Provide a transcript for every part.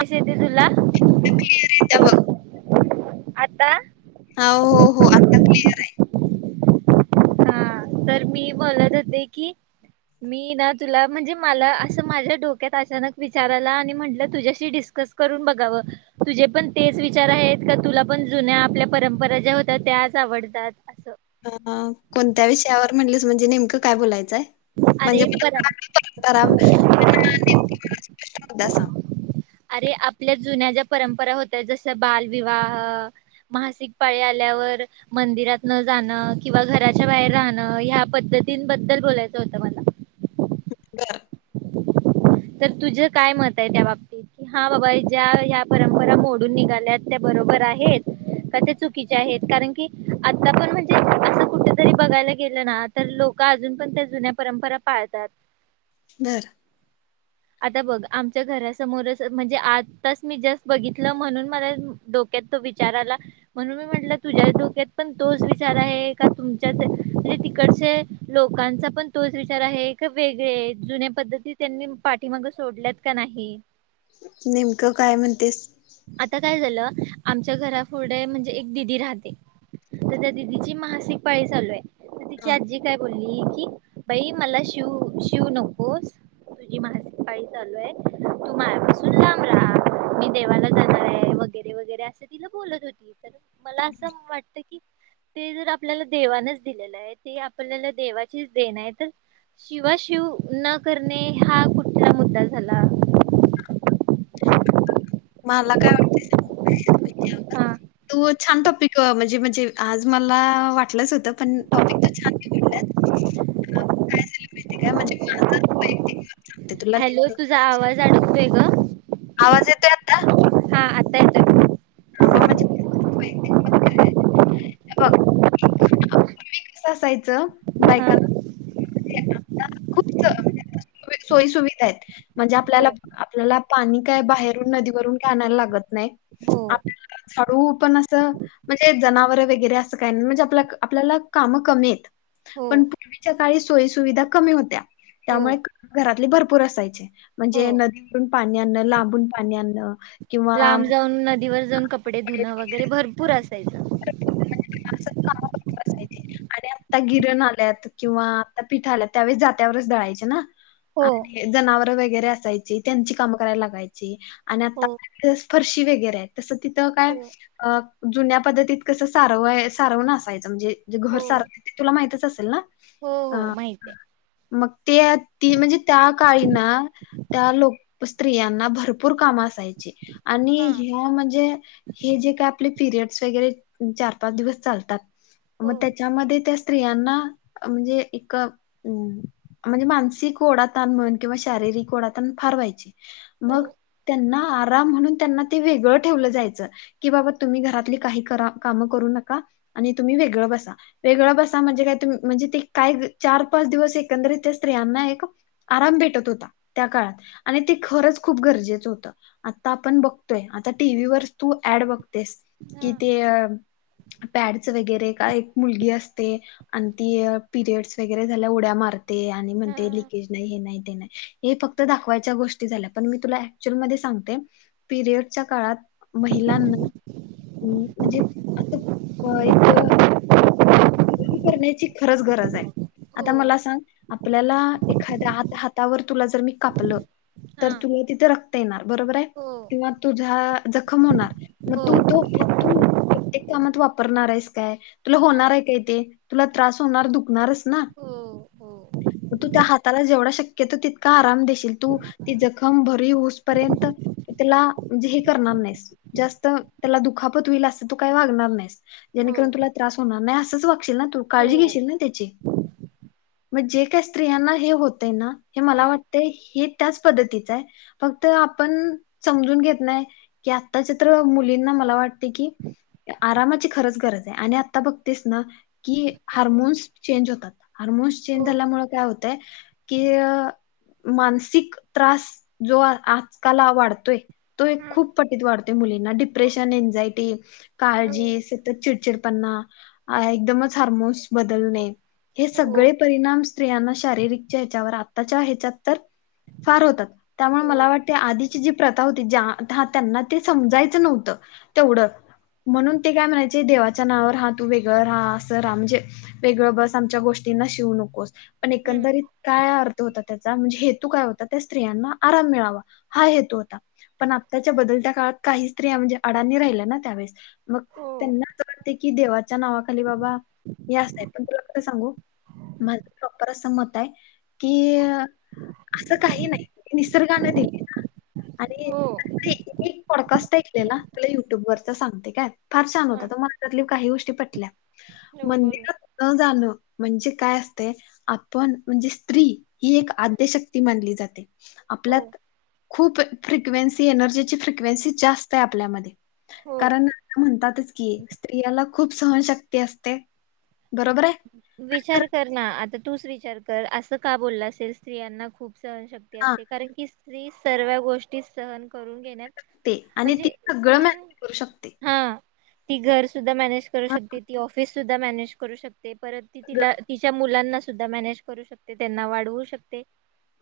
कस येत तुला त्या बघ आता हो हो हो आता क्लिअर आहे हा तर मी बोलत होते की मी ना तुला म्हणजे मला असं माझ्या डोक्यात अचानक विचार आला आणि म्हटलं तुझ्याशी डिस् कस करून बघावं. तुझे पण तेच विचार आहेत, का तुला पण जुन्या आपल्या परंपरा ज्या होत्या त्या त्याच आवडतात असं. अं कोणत्या विषयावर म्हणलीस म्हणजे नेमकं काय बोलायचं? अरे पर [unintelligible] दसाम अरे आपल्या जुन्या ज्या परंपरा होत्या जस, बालविवाह, मासिक पाळी आल्या. मंदिरात न जाणं, किंवा घराच्या बाहेर राहणं, ह्या पद्धतींबद्दल बोलायचं होतं मला. [inaudible] का. तर तुझं काय मत आहे त्या बाबतीत? हा बाबा, ज्या ह्या परंपरा, मोडून निघाल्यात त्या बरोबर आहेत. का ते चुकीचे आहेत. कारण की आता पण म्हणजे असं कुठेतरी बघायला गेलं ना तर लोक का अजून पण त्या जुन्या परंपरा पाळतात. घर आता बघ आमच्या घरासमोरच, म्हणजे आताच मी जस्ट बघितलं म्हणून मला [unintelligible] तो विचार आला. म्हणून मी म्हटल तुझ्या डोक्यात पण तोच विचार आहे का तुमच्या तिकडचे लोकांचा पण तोच विचार आहे, कि वेगळे, जुन्या पद्धती त्यांनी पाठीमाग सोडल्यात का नाही? नेमकं काय म्हणतेस. आता काय झालं आमच्या घरा पुढं, म्हणजे एक दिदी राहते. तर त्या दिदीची मासिक पाळी चालू आहे. तिची हा. आजी काय बोलली, की बाई मला शिव, शिव नकोस.. तुझी मासिक पाळी चालू आहे, तू माझ्यापासून लांब राहा, मी देवाला जाणार आहे. वगैरे वगैरे असं तिला बोलत होती. तर मला असं वाटत की ते जर आपल्याला देवानच दिलेलं आहे ते आपल्याला देवाचीच देण आहे तर, शिवाशिव न करणे, हा कुठला मुद्दा झाला? [unintelligible] माला काय वाटतय [unintelligible] हा दुद छान टॉपिक. म्हणजे, म्हणजे आज मला वाटलंच होतं पण टॉपिक तर छान निवडलाय. ब [unintelligible] काय झा माहिती काय म्हणजे म माहि [unintelligible] हॅलो तुझा आवाज अडकतोय. ग आवाज येतो आता? हा आता येतोय. हा म मनजे [inaudible] हे बघ पूर्वी कस असायचं, हा बायकांना [inaudible] पूर सोयी सुुविधा आहेत. म्हणजे हो आपल्याला आपल्याला पाणी काय बाहेरून नदीवरून का आणयला लागत नाही हो [unintelligible] हळू पण अस म्हणजे जनावर रे अस काय नाय म्हणजे आपल्याला काम कमी आहेत. हो पण पूर्वीच्या काळी सोयी सुुविधा कमी होत्या. हो त्यामुळे घरातली भरपूर असायचे, हो म्हणजे नदीवरून पाणी आणण, लांबून पाणी आणणं. किंवा लांब जाऊन, नदीवर जाऊन, कपडे, धुणं वगैरे भरपूर असायचं. असं का? बसायचे आणि आता गिरण आल्यात, किंवा आता पिठ आल्यात, त्यावेळेस जात्यावरच दळायचे ना. हो आणि जनावर वेगैरे असाय त्, यांची काम कराला लागायची, आणि आ हो वरे [unintelligible] तिथं काय हो अ जुन्या पद्धतीत कस सारवय, सारव न असायचं म्हणजेे घर हो सारव तुला माहितच असेल ना? हो हो अ माहितीये. मग ते ती म्हणजे त्या काळीना त्या लोक स्त्रियांना भरपूर कामा असायचे आणि हा ह्या म्हणजे? हे जे काय आपले पीरियड्स वगैरे चार पाच दिवस चालतात. हो मग त्याच्यामध्ये त्या स्त्रियांना म्हणजे एक म्हणजे मानसिक ओडातण म्हण किंवा शारीरिक ओडाताण फार व्हायची. हो मग त्यांना आराम म्हणून त्यांना ते वेगळं ठेवलं जाय. की बाबा तुम्ही घरातली काही काम करू नका तुम्ही वेगळ बसा वेगळं बसा. म्हणजे काय तुम्ही म्हणजे ते काय चार पाच दिवस एकंदरीत स्त्रियांना एक आराम भेटत होता. त्या काळात आणि ते खरंच खूप गरजेचं होतं आता आपण बघतोय आता टीव्हीवर तू ऍड बघतेस हा कि ते अ पॅड्स वगैरे का एक मुलगी असते अन ती पीरियड्स वगैरे झाल्या उड्या मार ते आणि हा म्हणते लिकेज नाही हे न नाही ते नाही हे फक्त दाखवायच्या गोष्टी झाल्या पण मी तुला ऍक्चुल मध्ये सांगते पीरियड्सच्या काळात महिलांना म्हणजे आता एक अ करण्याची खरंच गरज आहे. हो आता मला सांग आपल्याला एखाद्या आत हातावर तुला जर मी कापलं. हा तर तुला तिथे रक्ता येणार बरोबर आहे हो किंवा तुझा जखम होणार मग तू हो तो तू ते कामात वापरणार आहेस काय? तुला होणार नाही आहे काय ते तुला त्रास होणार दुखणारच ना. हा तू त्या हाताला जेवढा शक्य तो तितका आराम देशील तू ती जखम भरी होऊस पर्यंत त्याला म्हणजे हे करणार नाहीस जास्त त्याला दुखापतल होईल अस तो काही वागणार नाहीस. हो त्याणेकरून तुला त्रास होणार नाही असंच वागशील ना तू काळजी हो घेशील ना त्याची. [inaudible] म जे काही स्त्रियांना हे होतय ना! हे मला हम्म वाटते हे त्याच पद्धतीचं आहे फक्त आपण समजून घेत नाही की आताच्या तर मुलींना मला वाटते की आरामाची खरंच गरज आहे आणि आता बघ तेच ना की हो हार्मोन्स चेंज होतात. हार्मोन्स हो चेंज झाल्यामुळे काय होत. ते कि अ मानसिक त्रास जो आ आजकाल वाढतोय तो एक हा खूप पटीत वाढतोय मुली डिप्रेशन, एन्झायटी, हो काळजी सतत चिडचिड पणा. अ एकदमच हार्मोन्स बदलणे हे हो सगळे परिणाम स्त्रियांना शारीरिकच्या ह्याच्यावर आताच्या ह्याच्यात तर फार होतात त्यामुळे हो मला वाटते आधीची जी प्रथा होती ज्या हा त्यांना ते समजायच नव्हतं. तेवढं म्हणून ते काय म्हणायचे देवाच्या नावावर हा तू व्य राहा असं राहा म्हणजे वेगळं बस आमच्या गोष्टींना शिवू नकोस. पण हम्म एकंदरीत काय अर्थ होता त्याचा म्हणजे? हे तो काय होता त्या स्त्रियांना आराम मिळावा हा हेतू होता पण आताच्या हो बदलत्या काळात काही स्त्रिया म्हणजे अडाणी राहिला ना त्यावेळेस मग हो त्यांना असं वाटते की देवा च्या नावाखाली बाबा हे असय पण तुला कस सांगू? माझं प्रॉपर असं मत आहे की असं काही नाही निसर्गान दिल न. आणि एक एक पॉडकास्ट ऐकलेला तुला युट्यूब वरच सांगते काय. फार छान होत तो मला त्यातली काही गोष्टी पटल्या हो बोल मंदिरात न जाणं म्हणजे काय असते आपण म्हणजे स्त्री ही एक आद्यशक्ती मानली जाते. हो आपल्यात खूप फ्रिक्वेन्सी, एनर्जीची फ्रिक्वेन्सी जास्त आय आपल्यामध्ये कारण हो आता म्हणतातच की स्त्रियाला खूप सहनशक्ती असते. बरोबर [unintelligible] आहे? तर विचार कर ना, आता तूच विचार कर, असं का बोललं असेल स्त्रियांना खूप सहनशक्ती हा असते कारण की स्त्री सर्व्या गोष्टी सहन करून घेण्यात ते आणि ती म्हणजे सगळं सहण मॅनेज करू शकते. हा ती घर सुद्धा मॅनेज करू शकते, ती ऑफिस सुद्धा मॅनेज करू शक ते परत ती हा, तिला तिच्या मुलांना सुद्धा मॅनेज करू शकते, त्येंना वाढवू शकते.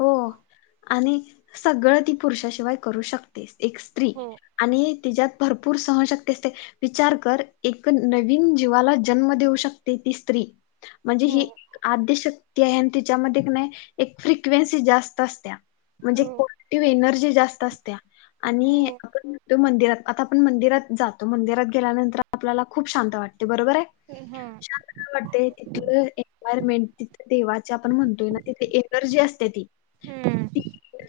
हो आणि सगळं ती पुरुषाशिवाय करू शकतेस. एक स्त्री हो आणि तिज्यात भरपूर सहनशक्ती असते, विचार कर एक नवीन जीवाला जन्म देऊ शकते ती स्त्री म्हणजे हो ही आद्यशक्ती आहे आणि तिच्यामध्ये कनाय एक फ्रिक क्वेनसी जास्त असत्या म्हणजे हो [unintelligible] एनर्जी जास्त असत्या आणि हो आपण म्हणतो मंदिरात आता आपण मंदिरात जातो, मंदिरात गेल्यानंतर आपल्याला खूप शांत वाटते, बरोबराय? हा शांत का वाटतय? तिथलं एन्वायरमेंट तिथ देवाचे आपण म्हणतोय ना तिथे एनर्जी अस तेति हम्म ती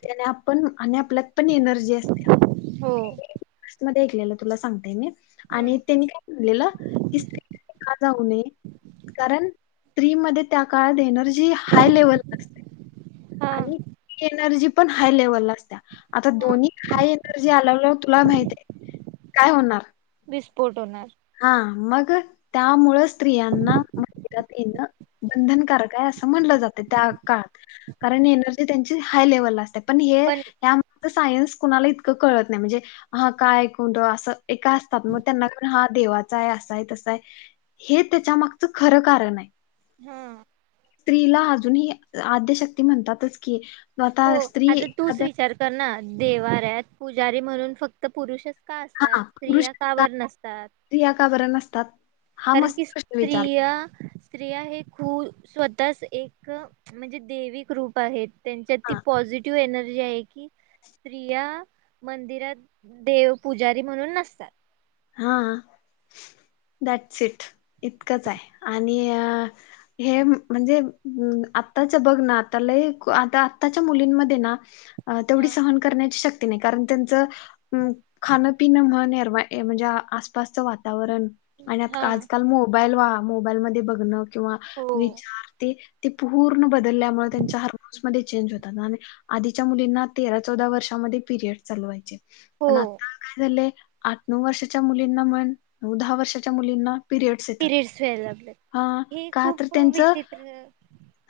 त्याने आपण आणि आपल्यात पण एनर्जी असत्या हो [unintelligible] मध्ये ऐकलेलं तुला सांगते मी आणि हम्म त्यांनी काय म्हणलेलं, की स्त्री नी का जाऊ नये कारण स्त्री मधे त्या काळात एनर्जी हाय लेवल असते, हा आणि ती एनर्जी पण हाय लेवलला असत्या, आता हा दोनी हाय एनर्जी आल्याल्या तुला माहितय काय होणार? विस्फोट होणार. हा मग त्यामुळ स्त्रियांना मंदिरात येणं बंधनकारक आहे अ अस म्हणलं जातंय त्या काळात, कारण एनर्जी त्यांची हायलेवलला असत्या. पण हे या [unintelligible] सायन्स कुणाला इतकं कळत नाही म्हणजे हा काय, कोणतं असं एका असता मग त्यांना [unintelligible] हात देवाचाय, असाय तसाय हे त्याच्यामागचं खरं कारणाय हा. स्त्रीला अजूनही आद्यशक्ती म्हणतातच की हो आता स्त्री आता तूच एखाद्या विचार कर ना, देवाऱ्यात पुजारी म्हणून फक्त पुरुषच का असतात? हा पुरुष स्त्रिया का बर नसतात? स्त्रिया का बरं नसतात हा कारण मस्त की प्रश्न विचारला स्त्रिया, स्त्रिया हे खूल स्वतःच एक म्हणजे देविक रूप आहेत, त्यांच्यात ती हा पॉझिटिव्ह एनर् जी आहे की स्त्रिया मंदिरात देव, पुजारी म्हणून नसतात हा. दॅट्स इट इतकंचाय आणि अ हे म्हणजे [unintelligible] आताच्या बघ ना, आता लई आ आताच्या मुलींमध्ये ना अ तेवढी हा. सहन करण्याची शक्ती नाही कारण त्यांचं उम खाणं, पिन [unintelligible] ये म्हणजे आसपासचं वातावरण आणि हा आतका आजकाल मोबाईल वा मोबाईल मध्ये बघणं. किंवा हो विचार ते पूर्ण बदल्यामुळ त्यांचे हारमोन्स् मदे चेंज होतात आणि आधीच्या मुलींना तेरा चौदा वर्षामध्ये पिरियड चालू व्हायचे. हो पण आता काय झालंय, आठ नऊ वर्षाच्या मुलींना म्हण, नऊ दहा वर्षाच्या मुलींना पिरियडस् येतात, पिरियड्स व्हायला लागलेत. हा हे का तर खूप त्यांच विचित्र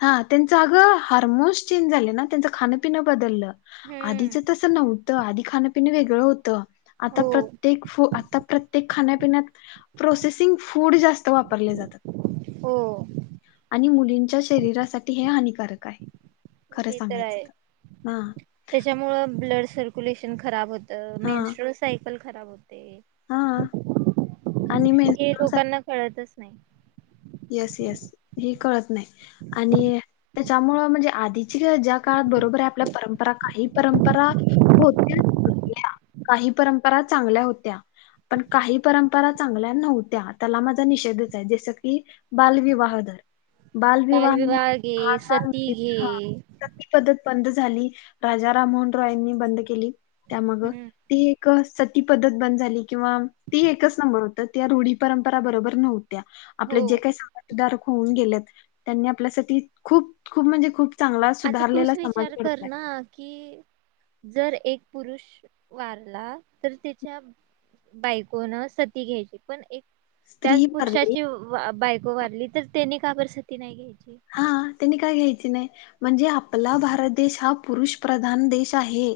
हा त्यांचं अगं हार्मोन्स चेंज झाले ना, त्यांचं खान पिनं बदललं हम्म आधीच तसं नव्हतं, आधी खाणपिण वेगळं होतं आता हो प्रत पू आता प्रत्येक खाण्यापिण्यात प्रोसेसिंग फूड जास्त वापरले जातात. हो. आणि मुलींच्या शरीरासाठी हे हानिकारक आहे. खरं ते तर सांगायचं आहे, हा त्याच्यामुळ ब्लड सर्क्युलेशन खराब होत हा मेनस्ट्रल सायकल खराब होते. हा आणि हे मेन्स्ट्रुअल लोकांना कळतच नाही. एस एस हे कळत नाही आणि त्यांच्यामुळे म्हणजे आधीची ज्या काळात बरोबर. आपल्या परंपरा काही परंपरा हो काही परंपरा चांगल्या. त्या काही परंपरा चांगल्या नव्हत्या त्याला माझा निषेधच बाल विवाह बालविवाह घे सती घे पद् [unintelligible] बंद झाली राजा राममोहन रॉयनी बंद केली त्याग हम्म ती. सती पद्धत बंद झाली किंवा ती एकच नंबर होत त्या रूढी परंपरा बरोबर नव्हत्या. हो आपले जे काही सवातधारक होऊन गेलेत त्यांनी आपल्यासाठी खूप खूप म्हणजे खूप. चांगला आता सुधारलेला तूच समाज विचार कर घडवलाय. ना की जर एक पुरुष वारला तर त्याच्या. बायकोन सती घ्यायची पण एक स्त्री त्याच भरली पुरुषाची बायको वारली तर त्यानी का बर सती नाही घेली. हा त्यांनी काय घयची. नाही म्हणजे आपला भारत देश हा पुरुष प्रधान देश आहे.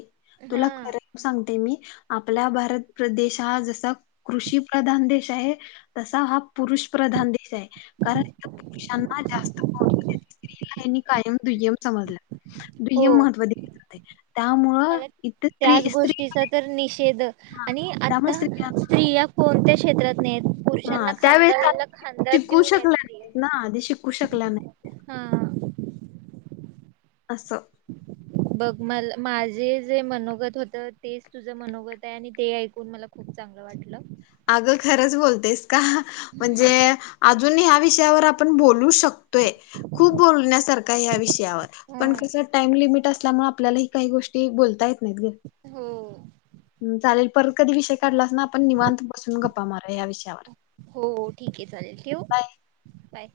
तुला हा खर सांगते मी. आपला भारतदेश हा जसा कृषी प्रधान देश आहे तसा हा पुरुष प्रधान देश आहे कारण पुरुषांना जास्त. स्त्री ला यांनी कायम दुय्यम समजला दुय्यम हो महत्त्व. मला त्याच स्त्री गोष्टीचा तर निषेध हां, आणि त्यामुळे आता. स्त्रिया स्त्रिया कोणत्या. नाही पुरुषांना हां, त्यावेळेस त्या खांदाला खांदा शिकू देऊनय शकल्या स्त्री नाहीत ना, आधी शिकू शकल्या नाहीत हा. अससं. बघ म माझे जे मनोगत होत तेच तुझं मनोगत आहे आणि ते ऐकून मला खूप चांग चांगलं वाटलं. अगं खरंच बोलतेस का म्हणजे हम्म. अजून ह्या विषयावर आपण बोलू शकतो. खुप बोलण्या सारख आहे या विषयावर पण ह कसा टाईम लिमिट असतो. असल्यामुळे आपल्याला ह काही गोष्टी बोलता येत नाहीत ग. हो चालेल परत कधी विषय काढलास ना आपण निवांत बसून गप्पा मारु. हो ठीक आहे चालेल ठेवू बाय.